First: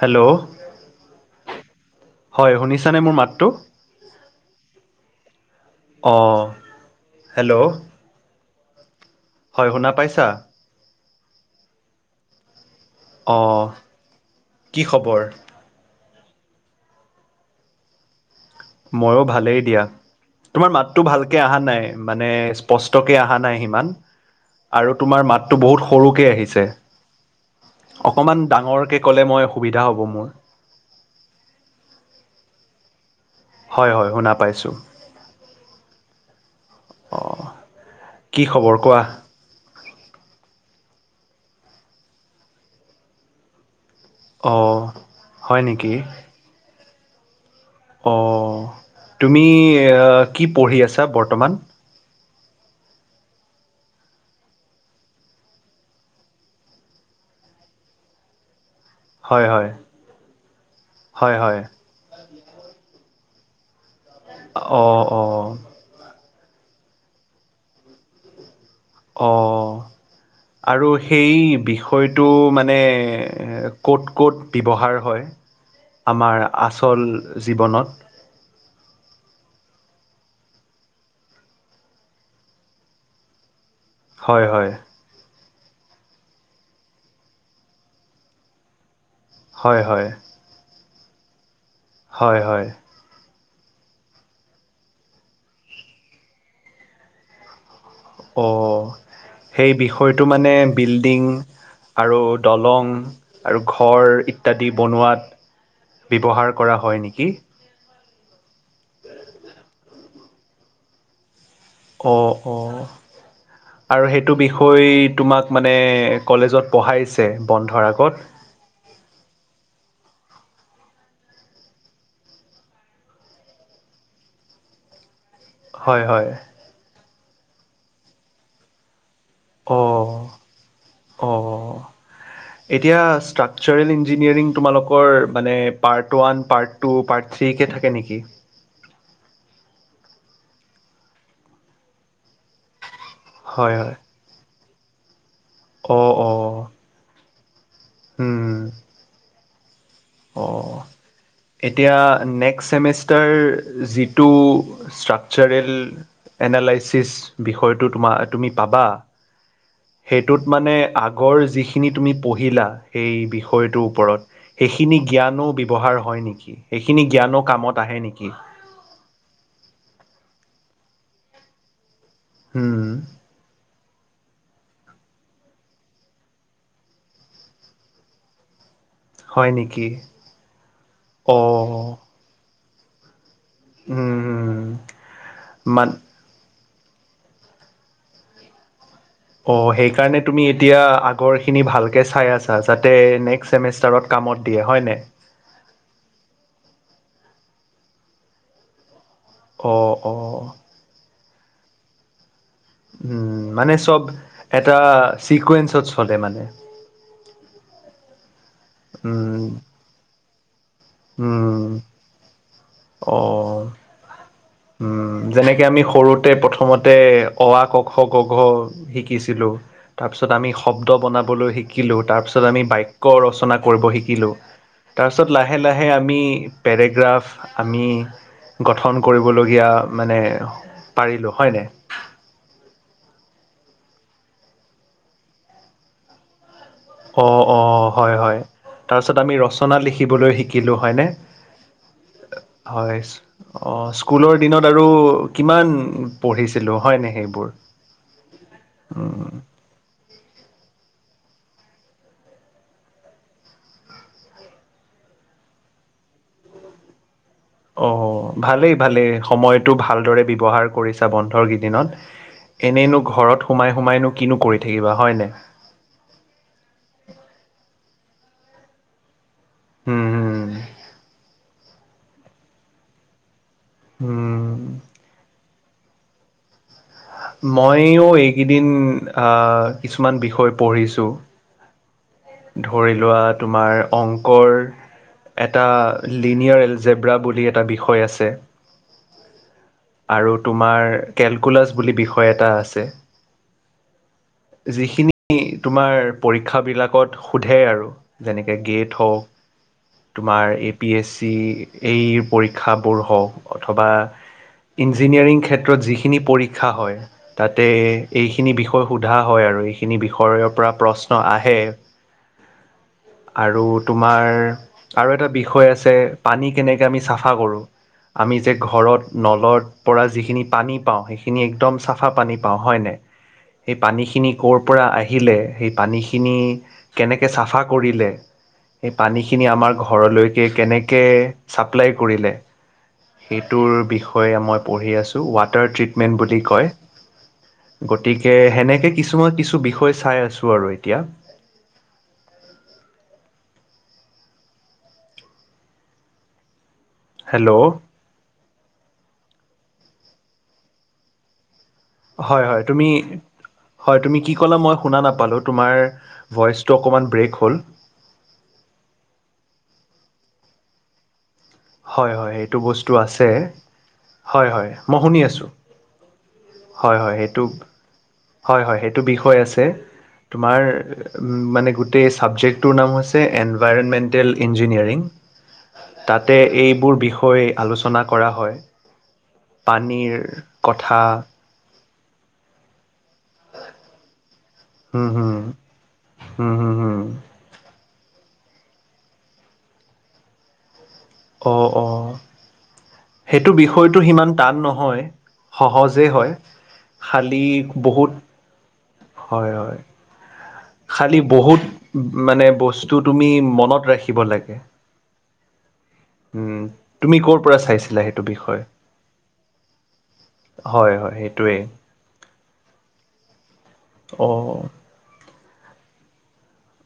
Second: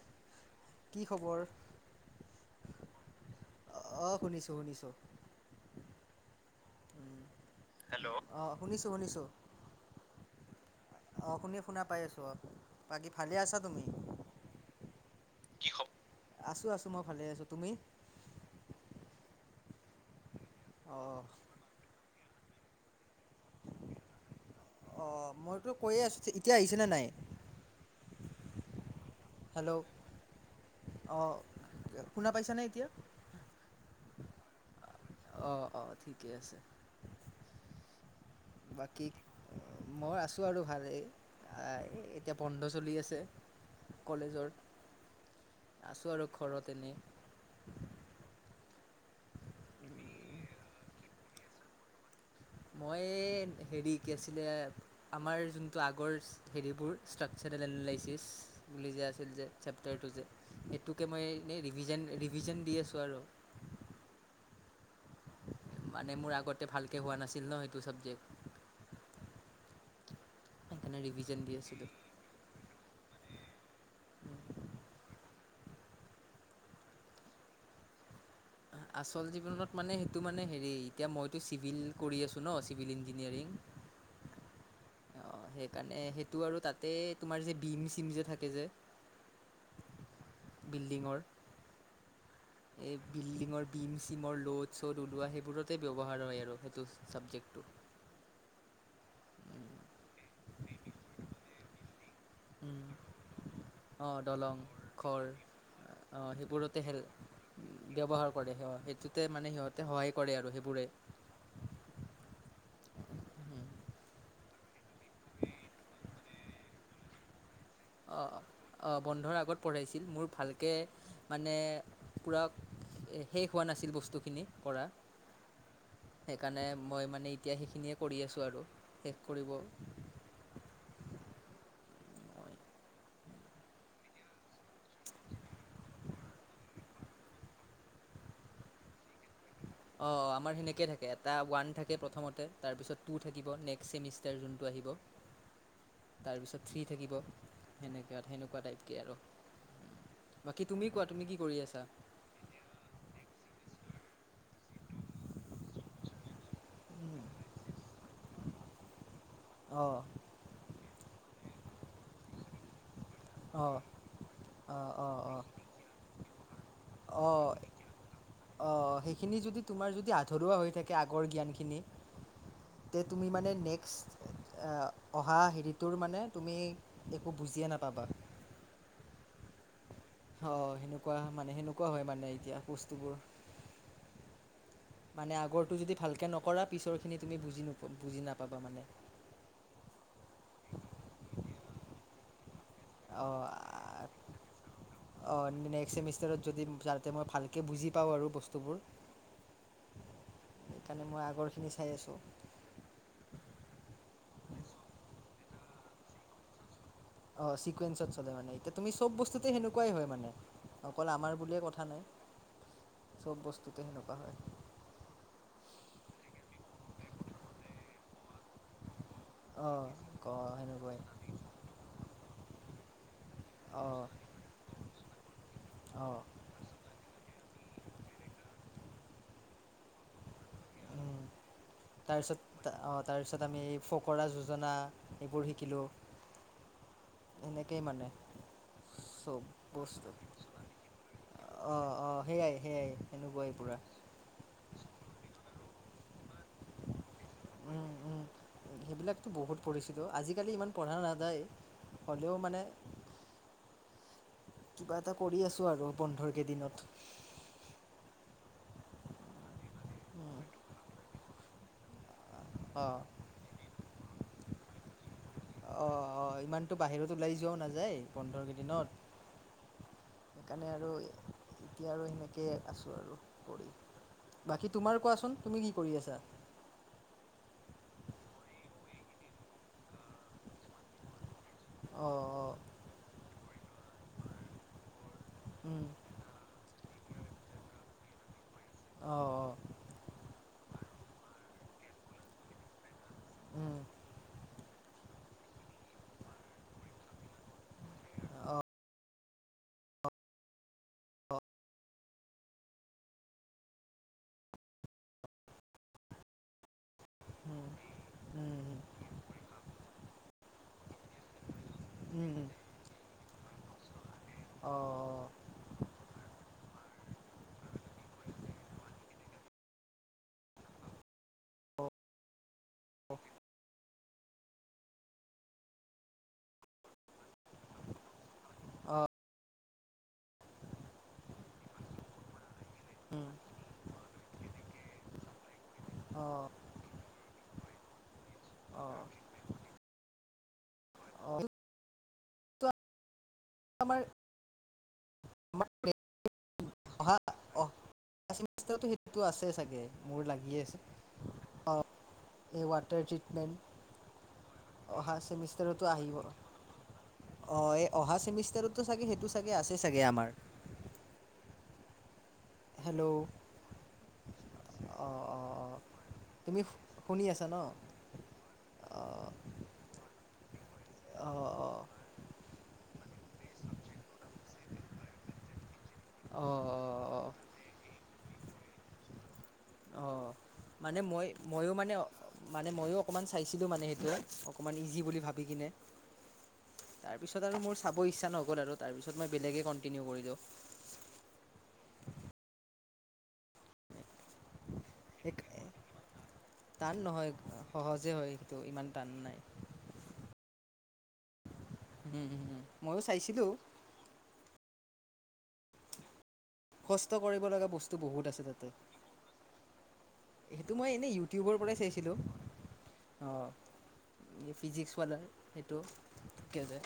Hello কি খবৰ? হয় শুনিছানে মোৰ মাতটো অঁ শুনিছোঁ শুনিছোঁ। অ হেল্ল' অ শুনিছোঁ শুনিছোঁ হয় শুনা পাইছা অ শুনি শুনা পাই আছো অ বাকী ফালে আছা অঁ তুমি কি খবৰ কি আছো আছো মই ভালে আছো তুমি ময়ো ভালেই দিয়া তোমাৰ মাততো অঁ ভালকে আহা নাই মানে স্পষ্ট কে অহা নাই সিমান আৰু তোমাৰ অঁ মাতটো মইতো বহুত কৈয়ে আছোঁ সৰুকে এতিয়া আহিছে আহিছেনে নাই? অকণমান ডাঙৰকে ক'লে মই হেল্ল' সুবিধা হ'ব মোৰ অঁ শুনা পাইছানে এতিয়া [inaudible] হয় হয় শুনা পাইছোঁ অ অ ঠিকেই আছে কি খবৰ কোৱা বাকী মই আছো আৰু ভালেই এতিয়া বন্ধ চলি আছে কলেজৰ অঁ হয় আছোঁ আৰু ঘৰত এনেই অ তুমি কি পঢ়ি আছা বৰ্তমান মই হেৰি কি আছিলে আমাৰ যোনটো আগৰ হেৰিবোৰ ষ্ট্ৰাকচাৰেল এনালাইচিছ বুলি যে আছিল যে হয় হয় চেপ্টাৰটো যে সেইটোকে মই হয় হয় এনেই ৰিভি ৰিভিজন দি আছোঁ আৰু। অ অ। মানে মোৰ আগতে ভালকৈ হোৱা নাছিল ন সেইটো ছাবজেক্ট অ। আৰু সেইকাৰণে সেই ৰিভিজন দি আছিলোঁ বিষয়টো মানে ক'ত ক'ত ব্যৱহাৰ হয়? আমাৰ আচল জীৱনত আচল জীৱনত মানে সেইটো মানে হেৰি এতিয়া মইতো চিভিল কৰি আছো ন, চিভিল ইঞ্জিনিয়াৰিং। হয় হয়। অ সেইকাৰণে, সেইটো আৰু তাতে তোমাৰ যে বিম চিম যে থাকে যে হয়, হয়। বিল্ডিঙৰ হয় হয় এই বিল্ডিংৰ ভীম চিমৰ ল'ড চ'ড ওলোৱা সেইবোৰতে ব্যৱহাৰ হয় আৰু সেইটো ছাবজেক্টটো অ সেই বিষয়টো মানে বিল্ডিং আৰু দলং আৰু ঘৰ অঁ দলং ইত্যাদি ঘৰ বনোৱাত অঁ ব্যৱহাৰ কৰা সেইবোৰতে হেল হয় নেকি? ব্যৱহাৰ কৰে, সি সেইটোতে মানে সিহঁতে সহায় কৰে আৰু সেইবোৰে অ, অ আৰু সেইটো বিষয় তোমাক মানে কলেজত পঢ়াইছে। বন্ধৰ আগত? অ, অ। বন্ধৰ আগত পঢ়াইছে। মোৰ ভালকে মানে পুৰা শেষ হোৱা নাছিল বস্তুখিনি কৰা। হয় হয় সেইকাৰণে মই মানে এতিয়া সেইখিনিয়ে কৰি আছোঁ আৰু। সেই কৰিব অ, মই। এতিয়া ষ্ট্ৰাকচাৰেল ইঞ্জিনিয়াৰিং তোমালোকৰ মানে part one, part two, part থ্ৰীকে থাকে নেকি? অ, আমাৰ সেনেকে থাকে। এটা ওৱান থাকে, প্ৰথমতে তাৰপিছত টু থাকিব হয় নেক্সট হয়। চেমিষ্টাৰ যোনটো আহিব। অ' অ' তাৰপিছত থ্ৰী থাকিব সেনেকুৱা আৰু সেনেকুৱা উম, টাইপ কে আৰু। অ, বাকী তুমি কোৱা তুমি কি কৰি আছা? এতিয়া নেক্সট চেমিষ্টাৰ যি টো ষ্ট্ৰাকচাৰেল এনালাইচিছ বিষয়টো তোমাৰ, তুমি পাবা। অ', সেইটোত মানে আগ আগৰ যিখিনি তুমি পঢ়িলা সেই অ', বিষয়টোৰ ওপৰত, অ', সেই অ', অ', জ্ঞানো ব্যৱহাৰ হয় নেকি? সেইখিনি জ্ঞানো অ', কামত আহে নেকি? অ', সেইখিনি যদি তোমাৰ যদি আধৰুৱা হৈ থাকে আগৰ জ্ঞানখিনি উম, তে তুমি মানে নেক্স অহা হেৰিটোৰ মানে তুমি একো বুজিয়ে নাপাবা। হয় নেকি? অ সেনেকুৱা মানে, সেনেকুৱা অ' হয় মানে এতিয়া। বস্তুবোৰ উম, মানে আগৰটো মান যদি ভালকে নকৰা পিছৰখিনি তুমি বুজি ন বুজি নাপাবা মানে অ সেইকাৰণে তুমি এতিয়া আগৰ খিনি ভালকে চাই আছা। যাতে অ', নেক্সট ছেমিষ্টাৰ কামত দিয়ে হয় নাই। অ', নেক্সট ছেমিষ্টাৰত যদি যাতে মই ভালকৈ বুজি পাওঁ আৰু বস্তুবোৰ অঁ অঁ খিনি চাই আছোঁ। উম মানে চব এটা চিকুৱেন্ঞ্চত চলে মানে অ চিকুৱেঞ্চত চলে মানে এতিয়া তুমি চব উম, বস্তুতে সেনেকুৱাই হয় মানে অকল আমাৰ বুলিয়ে উম, কথা নাই চব অ'। বস্তুতে সেনেকুৱা হয়। উম, যেনেকে আমি সৰুতে প্ৰথমতে অ আ ক খ ক খ গ শিকিছিলোঁ অঁ ক তাৰপিছত আমি শব্দ সেনেকুৱাই বনাবলৈ শিকিলোঁ তাৰপিছত আমি বাইক ৰচনা কৰিব অঁ শিকিলো তাৰপিছত লাহে লাহে লাহে আমি অঁ পেৰেগ্ৰাফ আমি গঠন কৰিবলগীয়া মানে পাৰিলোঁ হয়নে। তাৰপিছত অ তাৰপিছত আমি ফকৰা যোজনা এইবোৰ শিকিলোঁ। অ অ সেনেকেই মানে হয় হয় তাৰপিছত আমি চব ৰচনা বস্তু লিখিবলৈ শিকিলো হয়নে, অঁ অঁ সেয়াই সেয়াই হয় সেনেকুৱাই পূৰা স্কুলৰ দিনত আৰু কিমান পঢ়িছিলো হয় নাই সেইবোৰ উ সেইবিলাকতো বহুত পঢ়িছিলোঁ আজিকালি ইমান পঢ়া নাযায় হলেও মানে কিবা এটা কৰি আছো আৰু বন্ধৰ কেইদিনত অ ভালেই ভালেই সময়টো ভালদৰে ব্যৱহাৰ কৰিছা বন্ধৰ কেইদিনত অঁ এনেইনো ঘৰত সোমাই সোমাইনো কিনো কৰি থাকিবা হয় নাই। অ অ ইমানতো বাহিৰত ওলাই যোৱাও নাই যায় বন্ধৰ হুম কেইদিনত হুম সেইকাৰণে আৰু এতিয়া আৰু এনেকৈ আছোঁ আৰু হুম। বাকী তোমাৰ কোৱাচোন? তুমি কি কৰি আছা মইও এইকেইদিন আহ কিছুমান বিষয় পঢ়িছো অ অ', ধৰি লোৱা তোমাৰ অংকৰ এটা উম, লিনিয়াৰ এল জেব্ৰা বুলি এটা বিষয় আছে। অ', অ', আৰু তোমাৰ। কেলকুলাছ বুলি বিষয় এটা আছে। উম। যিখিনি তোমাৰ পৰীক্ষা বিলাকত। সোধে আৰু যেনেকে গেট হওক তোমাৰ এ পি এছ চি এইৰ পৰীক্ষাবোৰ হওক অথবা ইঞ্জিনিয়াৰিং ক্ষেত্ৰত যিখিনি পৰীক্ষা হয় উম, তাতে উম, উম, এইখিনি বিষয় সোধা হয় আৰু এইখিনি বিষয়ৰ পৰা প্ৰশ্ন আহে। উম। আৰু টো। তোমাৰ আৰু এটা অ', বিষয় আছে পানীক। কেনেকে আমি চাফা কৰোঁ আমি যে ঘৰত নলৰ পৰা যিখিনি পানী পাওঁ সেইখিনি একদম চাফা পানী। পাওঁ হয় নাই সেই পানীখি। খিনি ক'ৰ পৰা আহিলে সেই পানীখিনি। কেনেকে চাফা কৰিলে। সেই অ', অ', পানী খিনি আমাৰ ঘৰত। ঘৰলৈকে কেনেকে চাপ্লাই কৰিলে। উম, সেইটোৰ বিষয়। বিষয়ে মই পঢ়ি আছোঁ ৱাত। তাৰ ট্ৰিতমেন্ত বুলি অ', কয়। গোটেই। কে সেনেকে অ', কিছুমান কিছু বিষয় চাই আছোঁ। বাৰু এতিয়া। অ', সেইটো আমাৰ। হেল্ল'। সেইটতো সেইটোতো আছে চাগে মোৰ লাগিয়ে আছে অ। হয় হয় তুমি হয় তুমি কি ক'লা মই শুনা অহা নাপালোঁ তোমাৰ চেমিষ্টাৰতো আহিব ভইচটো অকমান ব্ৰেক হ'ল। সেইটো চাগে সেইটো চাগে আছে চাগে আমাৰ। হয় হয়। টো বস্তু হেল্ল' আছে হয় হয় অঁ অঁ মই অঁ তুমি আছা ন শুনি। অঁ তোমাৰ অঁ অঁ মানে গোটেই ছাবজেক্টটোৰ নাম হৈছে এনভাইৰেমেণ্টেল ইঞ্জিনিয়াৰিং। তে অঁ অঁ এইবোৰ অঁ বিষয় আলোচনাত। কৰা হয়। অঁ পানীৰ মানে কথা। মই ময়ো মানে মানে, মইয়োও। অকণমান চাইছিলোঁ মানে সেইটোৱে, অকণমান ইজি হুম বুলি হুম ভাবি কিনে হুম হুম হুম তাৰপিছত আৰু মোৰ চাব ইচ্ছা নগল। ল 'আৰু তাৰপিছত মই বেলেগেই কণ্টিনিউ কৰি দিওঁ। অ, অ। সেইটো বিষয়টো সিমান টান নহয়। হয়, এক সহজেই হয়। টান নহয় খালী বহুত সহজে হয় সেইটো ইমান টান নাই হয়, হয়। খালি বহুত মানে বস্তু ময়ো তুমি চাইছিলোঁ মনত ৰাখিব লাগে। উম, কষ্ট তুমি কৰ কৰিব পৰা লগা বস্তু চাইছিলা সেইটো বহুত আছে বিষয়? তাতে সেইটো মই হয় হয় এনেই ইউটিউবৰ সেইটোৱেই পৰাই চাইছিলোঁ। অঁ, অঁ ফিজিক্সৱালাৰ। সেইটো ঠিকে যে।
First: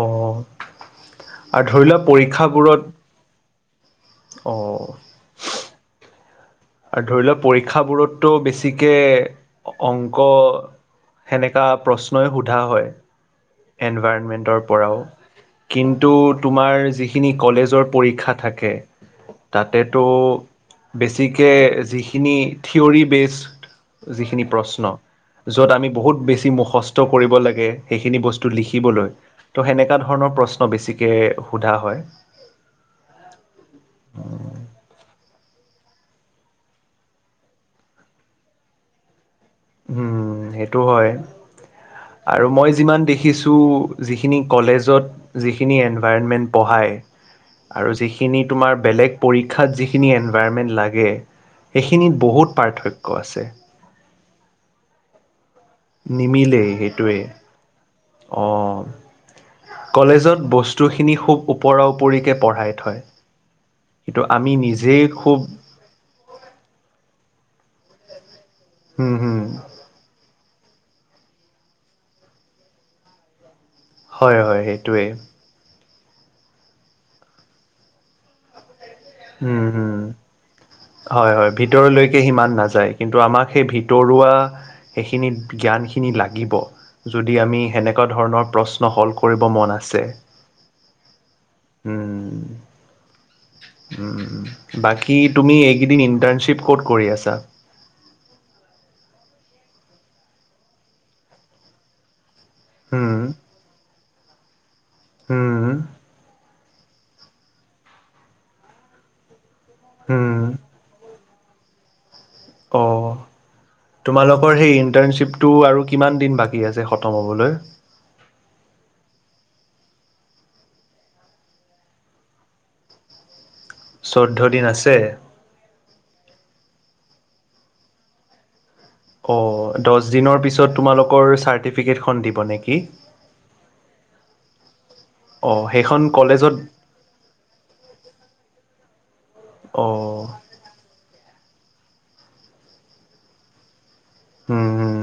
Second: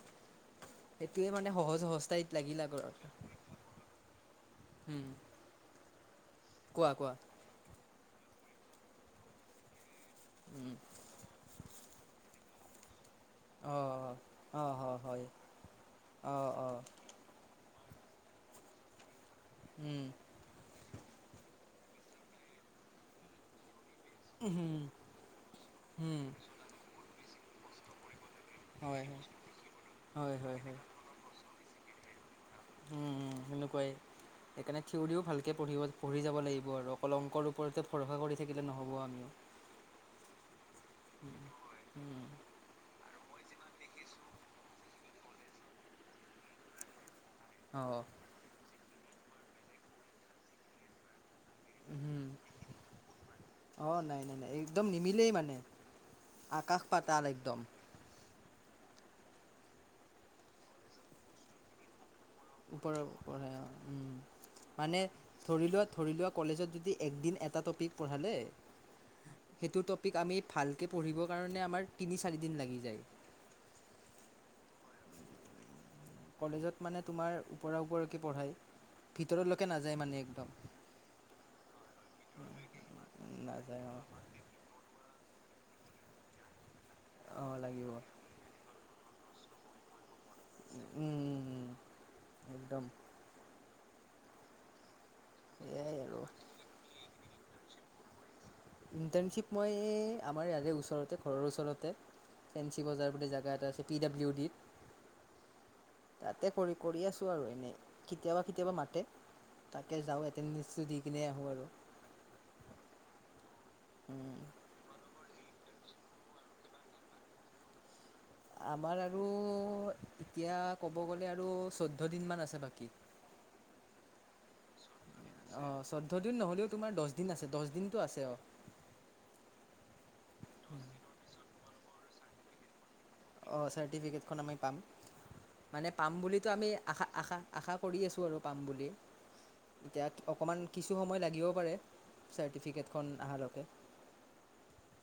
অ, আৰু সহজ ধৰি লোৱা সহজতাইত লাগিল আগৰ পৰীক্ষাবোৰত অ উম কোৱা আৰু কোৱা ধৰি লোৱা পৰীক্ষাবোৰত টো বেছিকে অংক উম সেনেকা প্ৰশ্নই, সোধা হয়। অ এনভাইৰণমেন্টৰ অ অ পৰাও হয় কিন্তু, অ অ তোমাৰ যিখিনি কলেজৰ পৰীক্ষা থাকে উম তাতেতো বেছিকে যিখিনি থিয়ৰী বেছ যিখিনি উম প্ৰশ্ন য'ত, আমি বহুত উম বেছি মুখস্থ কৰিব লাগে। সেইখিনি বস্তু হয় লিখিবলৈ হয় ত সেনেকোৱা হয় হয় ধৰণৰ হয় বেছিকে সোধা হয়। উম, উম', সেনেকুৱাই মানে থিয়ৰিও ভালকে পঢ়িব পঢ়ি যাব লাগিব আৰু অকল অংকৰ ওপৰত ভৰসা কৰি থাকিলে নহ'ব আমিও। উম', সেইটো হয় আৰু মই যিমান দেখি খিছোঁ, যিখিনি কলেজত যিখিনি এনভাইৰণমেণ্ট পঢ়ায় আৰু অঁ যিখিনি তোমাৰ বেলেগ পৰীক্ষাত যিখিনি এনভাইৰমেণ্ট লাগে সেইখিনিত বহুত পাৰ্থক্য আছে। অঁ নাই নাই একদম নিমিলেই মানে। নিমিলেই, আকাশ সেইটোৱে। পাতাল একদম অঁ', কলেজত বস্তুখিনি খুব ওপৰা-ওপৰিকে ওপৰৰ পৰা উম আমি মানে নিজেই খুব ধৰি লোৱা ধৰি লোৱা কলেজত যদি একদিন এ এটা টপিক পঢ়ালে হুম হুম সেইটো টপিক আমি ভালকৈ পঢ়িবৰ কাৰণে আমাৰ তিনি চাৰিদিন লাগি যায়। হয়, হয়। সেইটোৱেই। কলেজত মানে তোমাৰ ওপৰা ওপৰেকে পঢ়ায়। উম ভিতৰলৈকে নাযায় হম মানে একদম। হয় হয় ভিতৰলৈকে সিমান নাযায় কিন্তু আমাক সেই নাযায় অ'। ভিতৰুৱা হে। খিনিত জ্ঞানখিনি লাগিব। যদি অঁ আমি লাগিব। সেনেকুৱা ধৰণৰ প্ৰচ ন হল কৰিব মন আছে। উম উম উম একদম উম উম উম বাকী। কি তুমি সেয়াই এইকেইদিন আৰু। ইণ্টাৰ্ণশ্বিপ ক'ত কৰি আছা ইণ্টাৰণশ্বিপ মই আমাৰ ইয়াতে ওচৰতে কৰো ওচৰতে। ফেঞ্চি বজাৰৰ হুম বুলি জোগা এটা আচে। পি ডাব্লিউ ডিত। হুম তাতে কৰি কৰি আছো আৰু এনেই কেতিয়াবা কেতিয়াবা মাতে তাকে যাও হুম এতেন নিশ্চ দি কিনে আহোঁ আৰু। অ' তোমালোকৰ সেই ইটাৰশ্বিপ টো আৰু কিমান দিন বাকী আছে খতম হ'বলৈ। আমাৰ আৰু এতিয়া ক'ব গ'লে আৰু চৈয়দ দিন মমান আছে বাকী। চৈধ্য দিন আছে অ চৈধ্য় দিন নহলেও তোমাৰ দহ দিন আছে দহ দিনতটো আছে অ। অ টিকেটখন দিব নেকি? অ চাৰ্টিফিকেটখন আমি পাম অ মানে সেইখন পাম বুলিতো কলেজত আমি আশা আশা আশা কৰি আছোঁ আৰু পাম বুলি এতিয়া অ অকমান কিছু সময় লাগিব চাৰ্টিফিকেটখন আহা লকে হুম হুম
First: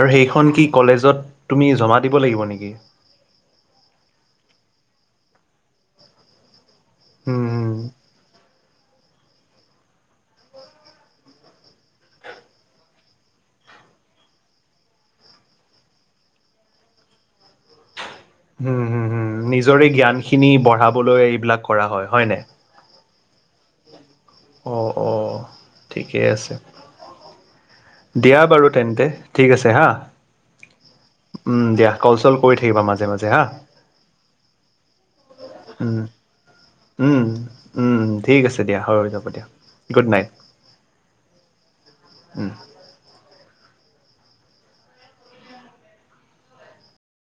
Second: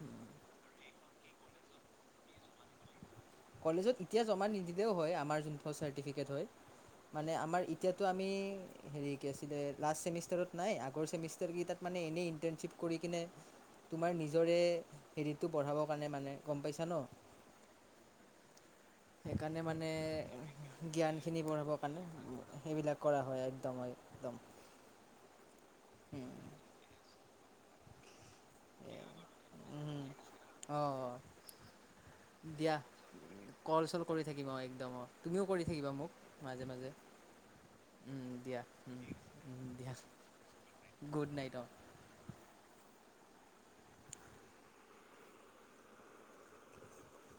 আৰু সেইখন কি কলেজত তুমি জমা দিব লাগিব নেকি কলেজত এতিয়া জমা নিদিলেও হয় আমাৰ যোন চ্টিফিকেট হয় মানে হুম আমাৰ হুম এতিয়াতো আমি হেৰি কি আছিলে লাষ্ট চেমিষ্টাৰত নাই আগৰ চেমিষ্টাৰ কি তাত মানে এনেই ইণ্টাৰণশ্বিপ কৰি কিনে তোমাৰ নিজৰে হেৰিটো বঢ়াবৰ কাৰণে মানে গম পাইছা ন। হম হম হম সেইকাৰণে নিজৰে মানে জ্ঞান খিনি বঢ়াবলৈ জ্ঞানখিনি এইবিলাক বঢ়াবৰ কৰা কাৰণে হয় হয় ন। সেইবিলাক কৰা হয় একদম একদম। অ অ। ঠিকেই আছে। দিয়া বাৰু তেন্তে ঠিক আছে হা উম, অঁ উম দিয়া কলচল কৰি দিয়া থাকিবা মাজে মাজে হা। কল চল কৰি থাকিম অঁ একদম অঁ তুমিও কৰি থাকিবা উম মোক মাজে- মাজে উম উম ঠিক দিয়া আছে হৈ যাব দিয়া গুড নাইট গুড নাইট অঁ। উম